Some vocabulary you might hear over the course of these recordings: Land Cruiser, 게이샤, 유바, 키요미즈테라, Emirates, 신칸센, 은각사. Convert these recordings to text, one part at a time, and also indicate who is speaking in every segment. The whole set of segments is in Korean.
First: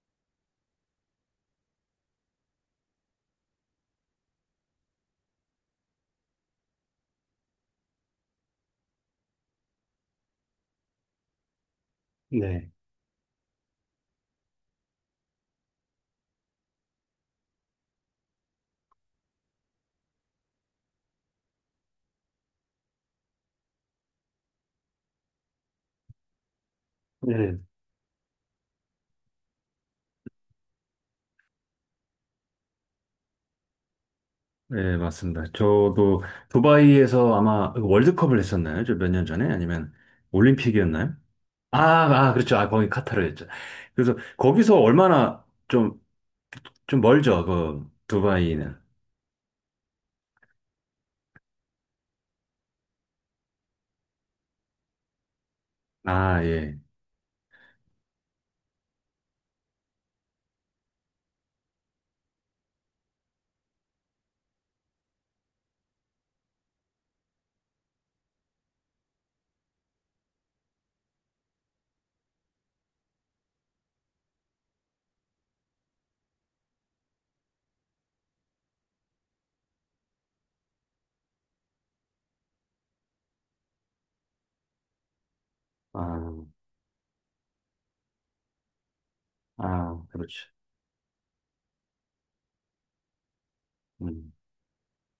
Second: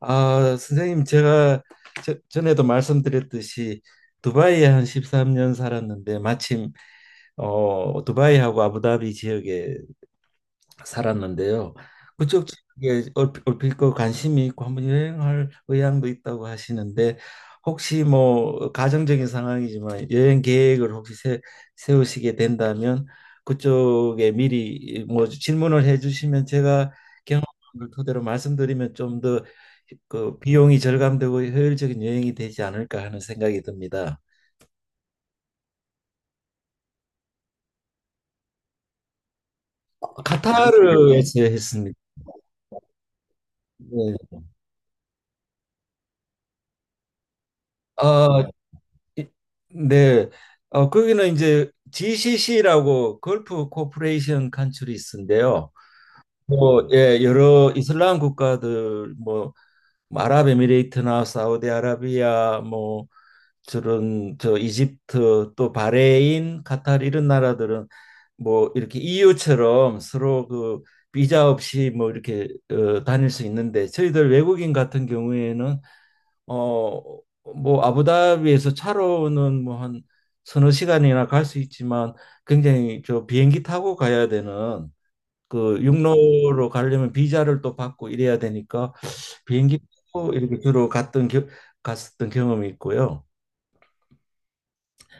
Speaker 1: 아, 선생님, 제가 전에도 말씀드렸듯이 두바이에 한 13년 살았는데, 마침 두바이하고 아부다비 지역에 살았는데요. 그쪽
Speaker 2: 네.
Speaker 1: 지역에 얼핏 그 관심이 있고 한번 여행할 의향도 있다고 하시는데, 혹시 뭐 가정적인 상황이지만 여행 계획을 혹시 세우시게 된다면, 그쪽에 미리 뭐 질문을 해주시면 제가
Speaker 2: 네.
Speaker 1: 경험을 토대로 말씀드리면 좀 더 그 비용이 절감되고 효율적인 여행이 되지 않을까 하는 생각이 듭니다.
Speaker 2: 네, 맞습니다. 저도 두바이에서 아마 월드컵을 했었나요? 저 몇 년 전에? 아니면 올림픽이었나요?
Speaker 1: 카타르에서
Speaker 2: 아,
Speaker 1: 했습니다.
Speaker 2: 아, 그렇죠. 아, 거기 카타르였죠. 그래서
Speaker 1: 네.
Speaker 2: 거기서 얼마나 좀, 좀 멀죠, 그
Speaker 1: 아,
Speaker 2: 두바이는.
Speaker 1: 이- 네. 거기는 이제 GCC라고 걸프 코퍼레이션 컨트리스인데요.
Speaker 2: 아, 예.
Speaker 1: 뭐, 예, 여러 이슬람 국가들, 뭐 아랍에미레이트나 사우디아라비아, 뭐, 저런, 이집트, 또 바레인, 카타르 이런 나라들은 뭐, 이렇게 EU처럼 서로 그 비자 없이 뭐, 이렇게 다닐 수 있는데, 저희들 외국인 같은 경우에는 어 뭐 아부다비에서 차로는 뭐 한 서너 시간이나 갈 수 있지만, 굉장히 비행기 타고 가야 되는 그
Speaker 2: 아,
Speaker 1: 육로로 가려면 비자를 또 받고 이래야 되니까 비행기
Speaker 2: 아,
Speaker 1: 타고
Speaker 2: 그렇죠.
Speaker 1: 이렇게 주로 갔었던 경험이 있고요.
Speaker 2: 음.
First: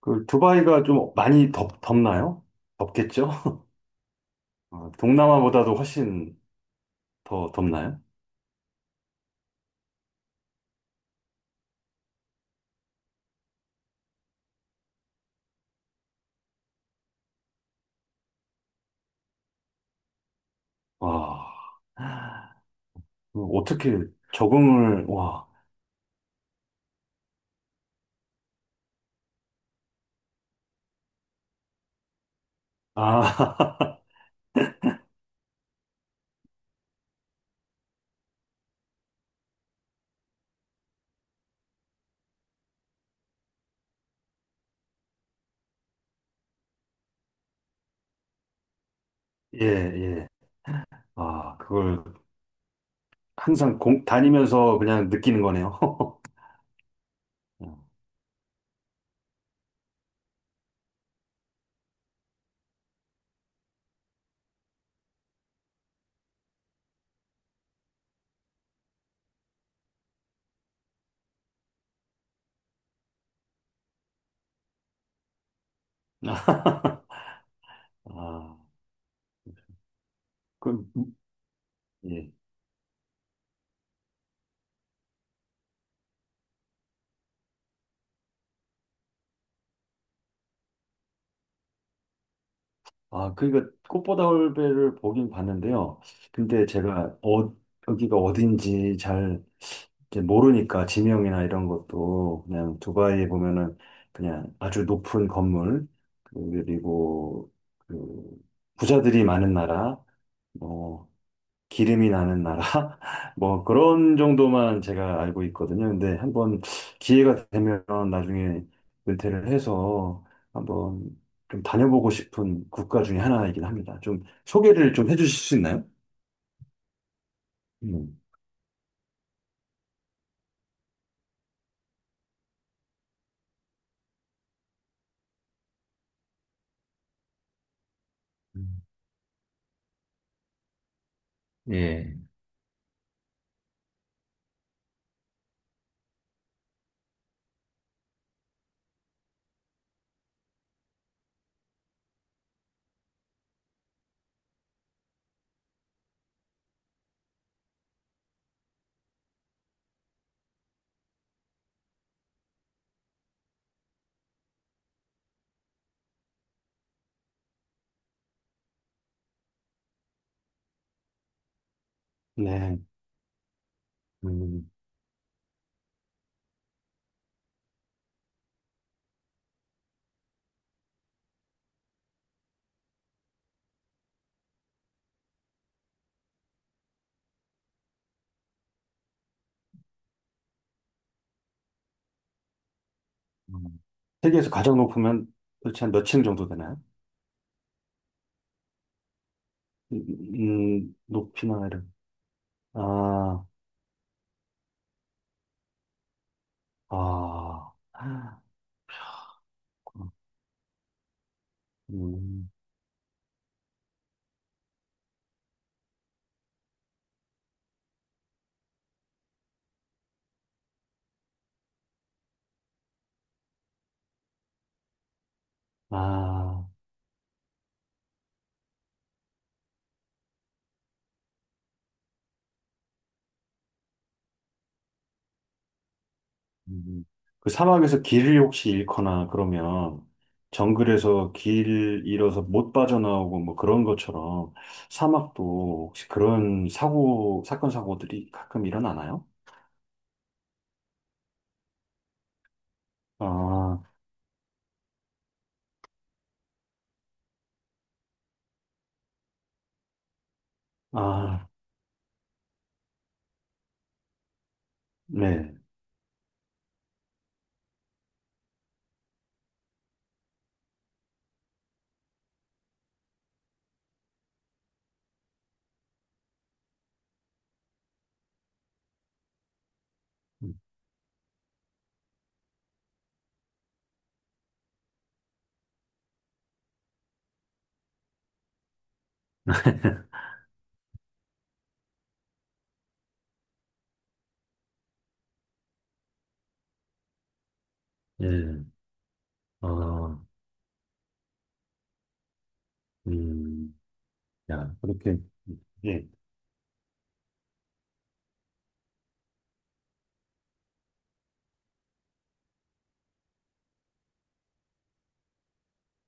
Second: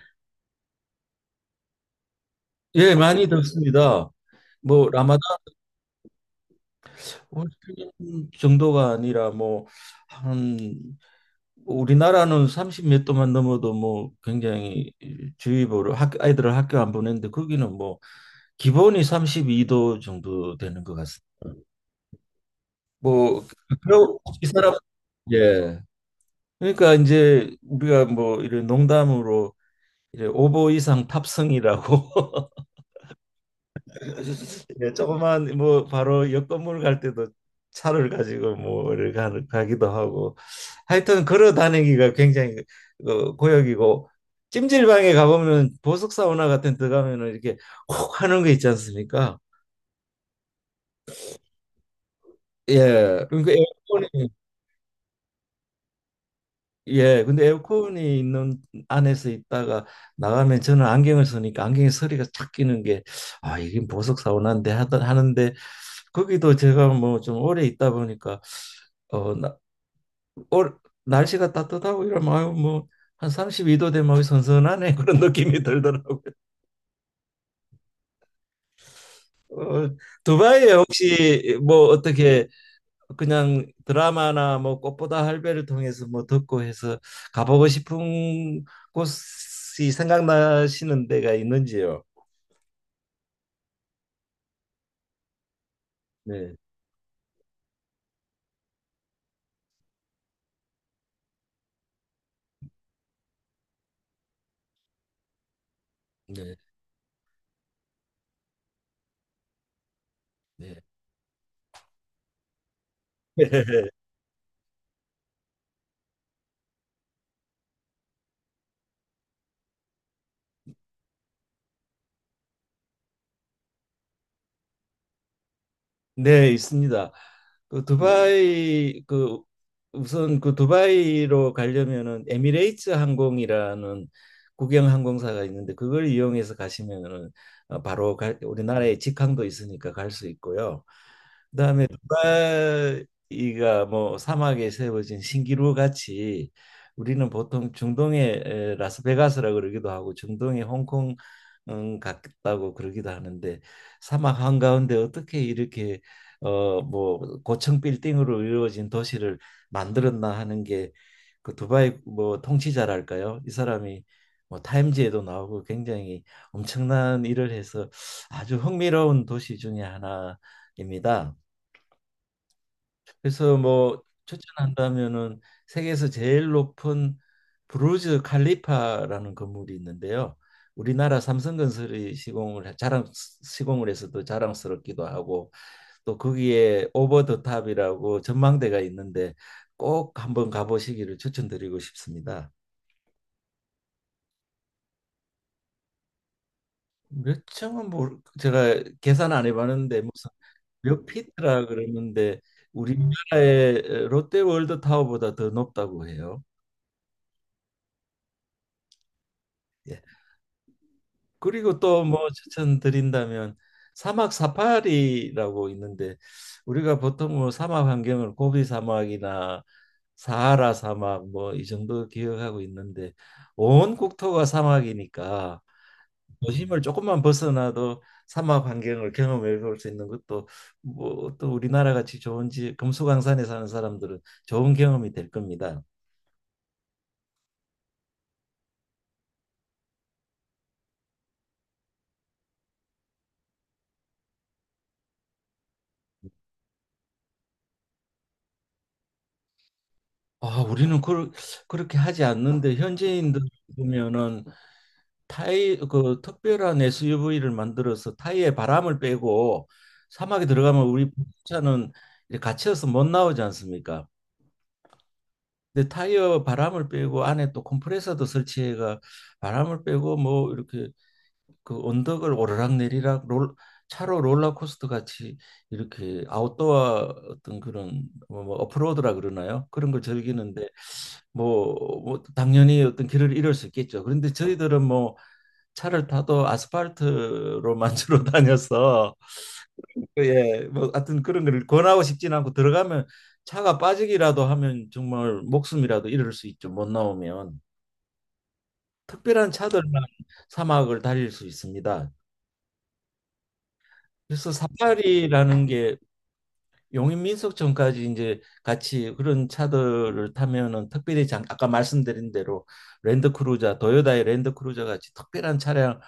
Speaker 2: 그 두바이가 좀 많이 덥나요?
Speaker 1: 예, 많이
Speaker 2: 덥겠죠?
Speaker 1: 듣습니다. 뭐
Speaker 2: 아,
Speaker 1: 라마단
Speaker 2: 동남아보다도 훨씬 더 덥나요?
Speaker 1: 정도가 아니라 뭐 한 우리나라는 30 몇 도만 넘어도 뭐 굉장히 주의보를 학 아이들을 학교 안 보내는데, 거기는 뭐 기본이 32도 정도 되는 것 같습니다.
Speaker 2: 와, 아,
Speaker 1: 뭐,
Speaker 2: 어떻게
Speaker 1: 그리고 이 사람.
Speaker 2: 적응을, 와.
Speaker 1: 예. 그러니까 이제 우리가 뭐 이런 농담으로 이제 오보 이상 탑승이라고.
Speaker 2: 아,
Speaker 1: 예, 조그만 뭐 바로 옆 건물 갈 때도 차를 가지고 뭐를 가기도 하고, 하여튼 걸어 다니기가 굉장히 고역이고, 찜질방에 가보면 보석 사우나 같은 데 가면은 이렇게 콕 하는 거 있지 않습니까?
Speaker 2: 예, 예. 아, 그걸
Speaker 1: 예. 그러니까
Speaker 2: 항상
Speaker 1: 에어컨이.
Speaker 2: 다니면서 그냥 느끼는 거네요.
Speaker 1: 예, 근데
Speaker 2: 어.
Speaker 1: 에어컨이 있는 안에서 있다가 나가면 저는 안경을 쓰니까 안경에 서리가 착 끼는 게, 아, 이게 보석 사원한데 하던 하는데 거기도 제가 뭐 좀 오래 있다 보니까 어, 나, 올- 날씨가 따뜻하고 이러면 아유 뭐한 32도 되면 아유, 선선하네 그런 느낌이 들더라고요.
Speaker 2: 아,
Speaker 1: 어, 두바이에
Speaker 2: 그럼,
Speaker 1: 혹시 뭐
Speaker 2: 예.
Speaker 1: 어떻게 그냥 드라마나 뭐 꽃보다 할배를 통해서 뭐 듣고 해서 가보고 싶은 곳이 생각나시는 데가 있는지요?
Speaker 2: 아, 그러니까 꽃보다 올배를 보긴 봤는데요.
Speaker 1: 네,
Speaker 2: 근데 제가 여기가 어딘지 잘 이제 모르니까 지명이나 이런 것도 그냥 두바이에 보면은 그냥 아주 높은 건물,
Speaker 1: 네,
Speaker 2: 그리고 그 부자들이 많은 나라,
Speaker 1: 네.
Speaker 2: 뭐 기름이 나는 나라? 뭐 그런 정도만 제가 알고 있거든요. 근데 한번 기회가 되면 나중에 은퇴를 해서 한번 좀 다녀보고 싶은 국가 중에 하나이긴 합니다. 좀 소개를 좀 해주실 수 있나요?
Speaker 1: 네, 있습니다. 그
Speaker 2: 음.
Speaker 1: 두바이, 그 우선 그 두바이로 가려면은 에미레이츠 항공이라는 국영 항공사가 있는데, 그걸 이용해서 가시면은 바로
Speaker 2: 음.
Speaker 1: 우리나라에 직항도 있으니까 갈 수 있고요. 그다음에
Speaker 2: 예.
Speaker 1: 두바이가 뭐 사막에 세워진 신기루 같이 우리는 보통 중동의 라스베가스라 그러기도 하고 중동의 홍콩 같다고 그러기도 하는데, 사막 한가운데 어떻게 이렇게 뭐 고층 빌딩으로 이루어진 도시를 만들었나 하는 게, 그 두바이 뭐 통치자랄까요? 이 사람이 뭐 타임지에도 나오고 굉장히 엄청난 일을 해서 아주 흥미로운 도시 중에 하나 입니다.
Speaker 2: 네.
Speaker 1: 그래서 뭐
Speaker 2: 음.
Speaker 1: 추천한다면은, 세계에서 제일 높은 부르즈 칼리파라는 건물이 있는데요. 우리나라 삼성건설이 시공을 해서 또 자랑스럽기도 하고, 또 거기에 오버 더 탑이라고 전망대가 있는데 꼭 한번 가보시기를 추천드리고 싶습니다.
Speaker 2: 음. 세계에서 가장 높으면 도대체 한 몇 층 정도 되나요?
Speaker 1: 몇 층은 뭐 제가 계산 안 해봤는데,
Speaker 2: 음,
Speaker 1: 무슨 몇 피트라
Speaker 2: 높이나 이런.
Speaker 1: 그러는데
Speaker 2: 아,
Speaker 1: 우리나라의 롯데월드 타워보다 더 높다고 해요.
Speaker 2: 아,
Speaker 1: 예. 그리고 또 뭐
Speaker 2: 음,
Speaker 1: 추천드린다면, 사막 사파리라고 있는데, 우리가 보통 뭐 사막 환경을 고비 사막이나 사하라 사막 뭐 이 정도 기억하고 있는데, 온 국토가 사막이니까
Speaker 2: 아.
Speaker 1: 도심을 조금만 벗어나도 사막 환경을 경험해 볼 수 있는 것도 뭐 또 우리나라 같이 좋은 지 금수강산에 사는 사람들은 좋은 경험이 될 겁니다.
Speaker 2: 음. 그 사막에서 길을 혹시 잃거나 그러면 정글에서 길 잃어서 못 빠져나오고 뭐 그런 것처럼 사막도 혹시 그런 사건 사고들이 가끔 일어나나요?
Speaker 1: 아, 우리는 그렇게 하지 않는데 현지인들
Speaker 2: 아,
Speaker 1: 보면은 타이, 그 특별한 SUV를 만들어서 타이에 바람을 빼고 사막에 들어가면, 우리
Speaker 2: 아,
Speaker 1: 차는 이제 갇혀서 못 나오지 않습니까?
Speaker 2: 네.
Speaker 1: 근데 타이어 바람을 빼고 안에 또 컴프레서도 설치해가 바람을 빼고 뭐 이렇게 그 언덕을 오르락내리락 롤 차로 롤러코스터 같이 이렇게 아웃도어 어떤 그런, 뭐 오프로드라 그러나요? 그런 걸 즐기는데 뭐, 뭐 당연히 어떤 길을 잃을 수 있겠죠. 그런데 저희들은 뭐 차를 타도 아스팔트로만 주로 다녀서, 예, 뭐 하여튼 그런 걸 권하고 싶진 않고, 들어가면 차가 빠지기라도 하면 정말 목숨이라도 잃을 수 있죠. 못 나오면.
Speaker 2: 예,
Speaker 1: 특별한 차들만
Speaker 2: 어,
Speaker 1: 사막을 달릴 수 있습니다.
Speaker 2: 음,
Speaker 1: 그래서
Speaker 2: 야, 그렇게,
Speaker 1: 사파리라는 게,
Speaker 2: 예.
Speaker 1: 용인민속 전까지 이제 같이 그런 차들을 타면은 특별히 아까 말씀드린 대로 랜드크루저, 도요다의 랜드크루저 같이 특별한 차량을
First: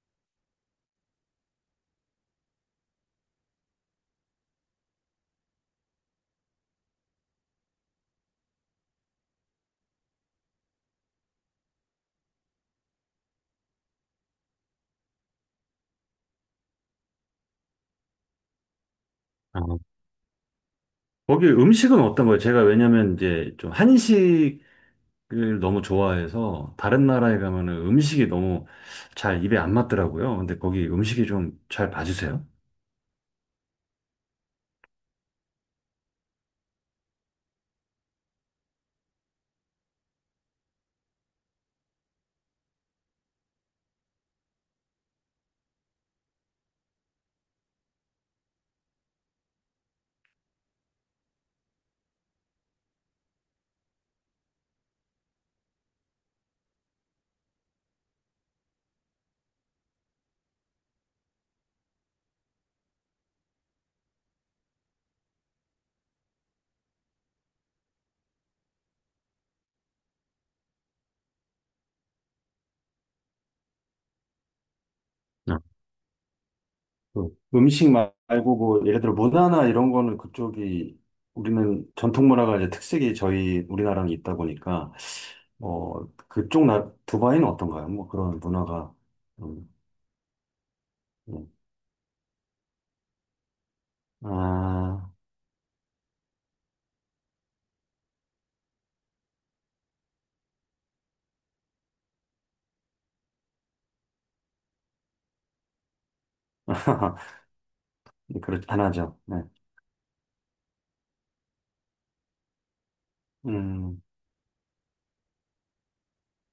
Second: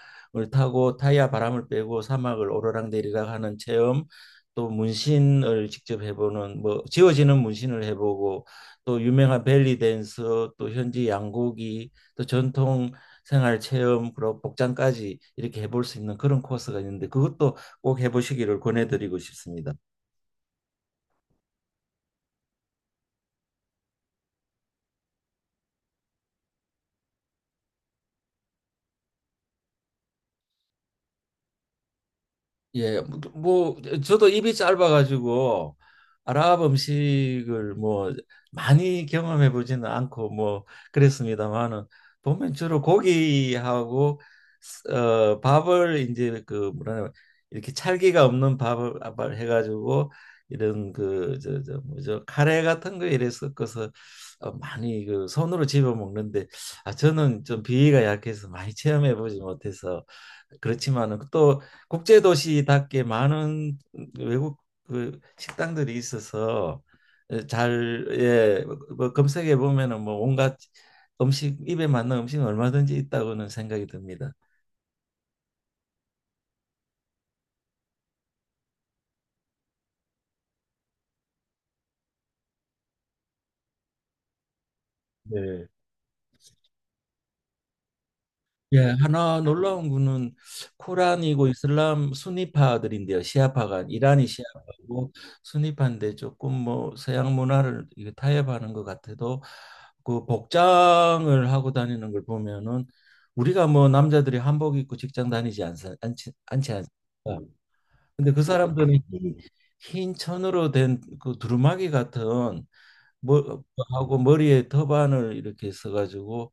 Speaker 1: 타고 타이어 바람을 빼고 사막을 오르락 내리락 하는 체험, 또 문신을 직접 해보는, 뭐 지워지는 문신을 해보고, 또 유명한 벨리 댄서, 또 현지 양고기, 또 전통 생활 체험, 그리고 복장까지 이렇게 해볼 수 있는 그런 코스가 있는데 그것도 꼭 해보시기를 권해드리고
Speaker 2: 아,
Speaker 1: 싶습니다.
Speaker 2: 거기 음식은 어떤 거예요? 제가 왜냐면 이제 좀 한식 를 너무 좋아해서 다른 나라에 가면은 음식이 너무 잘 입에 안 맞더라고요. 근데 거기 음식이 좀 잘 봐주세요.
Speaker 1: 예, 저도 입이 짧아가지고 아랍 음식을 뭐 많이 경험해 보지는 않고 뭐 그랬습니다만은, 보면 주로 고기하고 밥을 이제 그 뭐라 이렇게 찰기가 없는 밥을 해가지고 이런 그 저 뭐죠 카레 같은 거 이래 섞어서 많이 그 손으로 집어 먹는데, 아 저는 좀 비위가 약해서 많이 체험해 보지 못해서 그렇지만은, 또 국제도시답게 많은 외국 그 식당들이 있어서 예, 뭐 검색해 보면은 뭐 온갖 음식, 입에 맞는 음식 은 얼마든지 있다고는 생각이 듭니다.
Speaker 2: 네. 그 음식 말고 뭐 예를 들어 문화나 이런 거는 그쪽이 우리는 전통 문화가 이제 특색이 저희 우리나라는 있다 보니까
Speaker 1: 네.
Speaker 2: 어 그쪽 나 두바이는 어떤가요? 뭐 그런
Speaker 1: 예,
Speaker 2: 문화가
Speaker 1: 하나
Speaker 2: 음,
Speaker 1: 놀라운 거는, 코란이고
Speaker 2: 음.
Speaker 1: 이슬람 순니파들인데요. 시아파가 이란이
Speaker 2: 아
Speaker 1: 시아파고, 순니파인데 조금 뭐 서양 문화를 이게 타협하는 것 같아도 그 복장을 하고 다니는 걸 보면은, 우리가 뭐 남자들이 한복 입고 직장 다니지 않사, 않지 않지 않습니까? 근데 그
Speaker 2: 그렇 안
Speaker 1: 사람들은
Speaker 2: 하죠. 네.
Speaker 1: 흰 천으로 된 그 두루마기 같은 뭐
Speaker 2: 음.
Speaker 1: 하고, 머리에 터반을 이렇게 써가지고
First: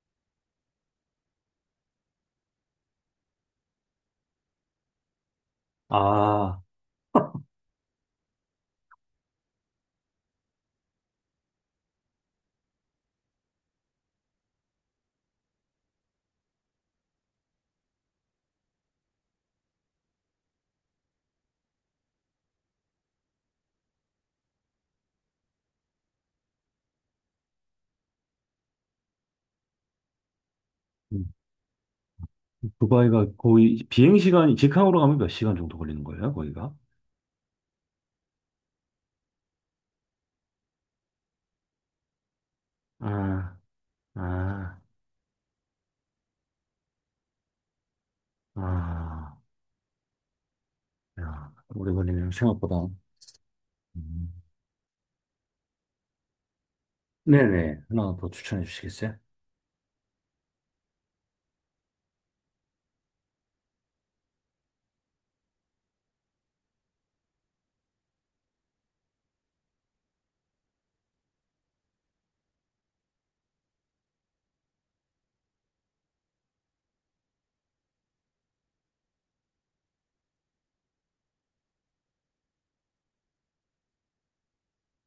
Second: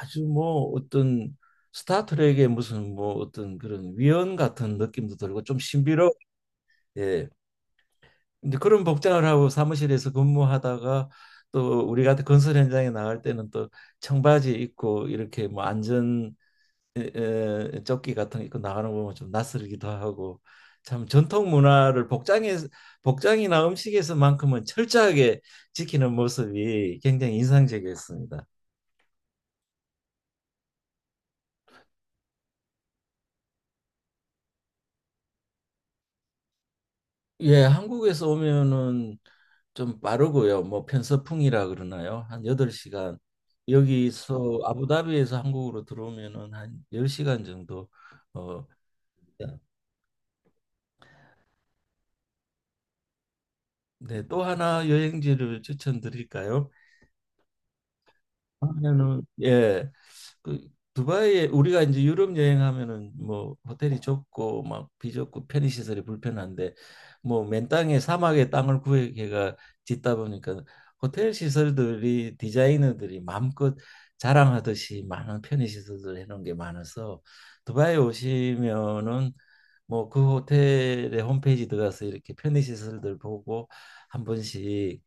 Speaker 1: 아주 뭐 어떤 스타트rek의 무슨 뭐 어떤 그런 위원 같은 느낌도 들고 좀 신비로.
Speaker 2: 아
Speaker 1: 예. 근데 그런 복장을 하고 사무실에서 근무하다가 또 우리 같은 건설 현장에 나갈 때는 또 청바지 입고 이렇게 뭐 안전 에, 조끼 같은 거 입고 나가는 거 보면 좀 낯설기도 하고, 참 전통 문화를 복장에 복장이나 음식에서만큼은 철저하게 지키는 모습이 굉장히 인상적이었습니다.
Speaker 2: 두바이가 거의 비행 시간이 직항으로 가면 몇 시간 정도 걸리는 거예요, 거기가?
Speaker 1: 예, 한국에서 오면은 좀 빠르고요. 뭐 편서풍이라 그러나요? 한 8시간.
Speaker 2: 아,
Speaker 1: 여기서
Speaker 2: 아,
Speaker 1: 아부다비에서 한국으로 들어오면은 한 10시간 정도. 어
Speaker 2: 아, 야, 오래 걸리네요, 생각보다.
Speaker 1: 네,
Speaker 2: 음.
Speaker 1: 또 하나 여행지를 추천드릴까요?
Speaker 2: 네네, 하나 더 추천해 주시겠어요?
Speaker 1: 하면은 예. 그 두바이에, 우리가 이제 유럽 여행하면은 뭐 호텔이 좁고 막 비좁고 편의 시설이 불편한데, 뭐 맨 땅에 사막에 땅을 구해가 짓다 보니까 호텔 시설들이, 디자이너들이 마음껏 자랑하듯이 많은 편의 시설들 해놓은 게 많아서 두바이 오시면은 뭐 그 호텔의 홈페이지 들어가서 이렇게 편의시설들 보고 한 번씩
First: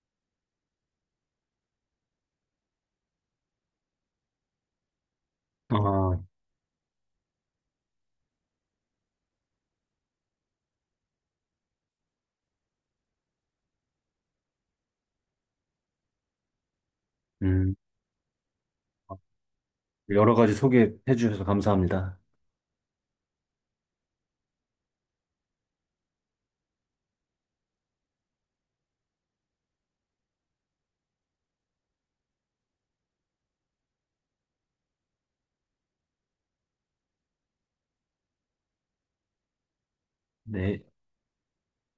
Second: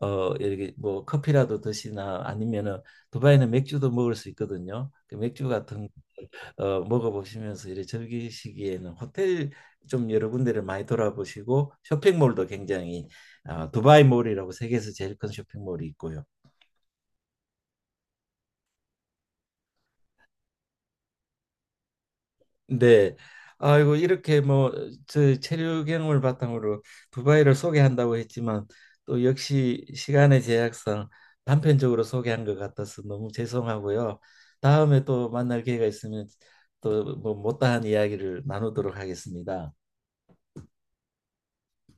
Speaker 1: 이렇게 뭐 커피라도 드시나, 아니면은 두바이는 맥주도 먹을 수 있거든요. 그 맥주 같은
Speaker 2: 아,
Speaker 1: 먹어보시면서 이렇게 즐기시기에는, 호텔 좀 여러 군데를 많이 돌아보시고, 쇼핑몰도 굉장히 두바이몰이라고 세계에서 제일 큰 쇼핑몰이 있고요.
Speaker 2: 음, 여러 가지 소개해 주셔서 감사합니다.
Speaker 1: 네. 아이고, 이렇게 뭐 저 체류 경험을 바탕으로 두바이를 소개한다고 했지만 또 역시 시간의 제약상 단편적으로 소개한 것 같아서 너무 죄송하고요. 다음에 또 만날 기회가 있으면 또 뭐 못다한 이야기를 나누도록 하겠습니다.
Speaker 2: 네.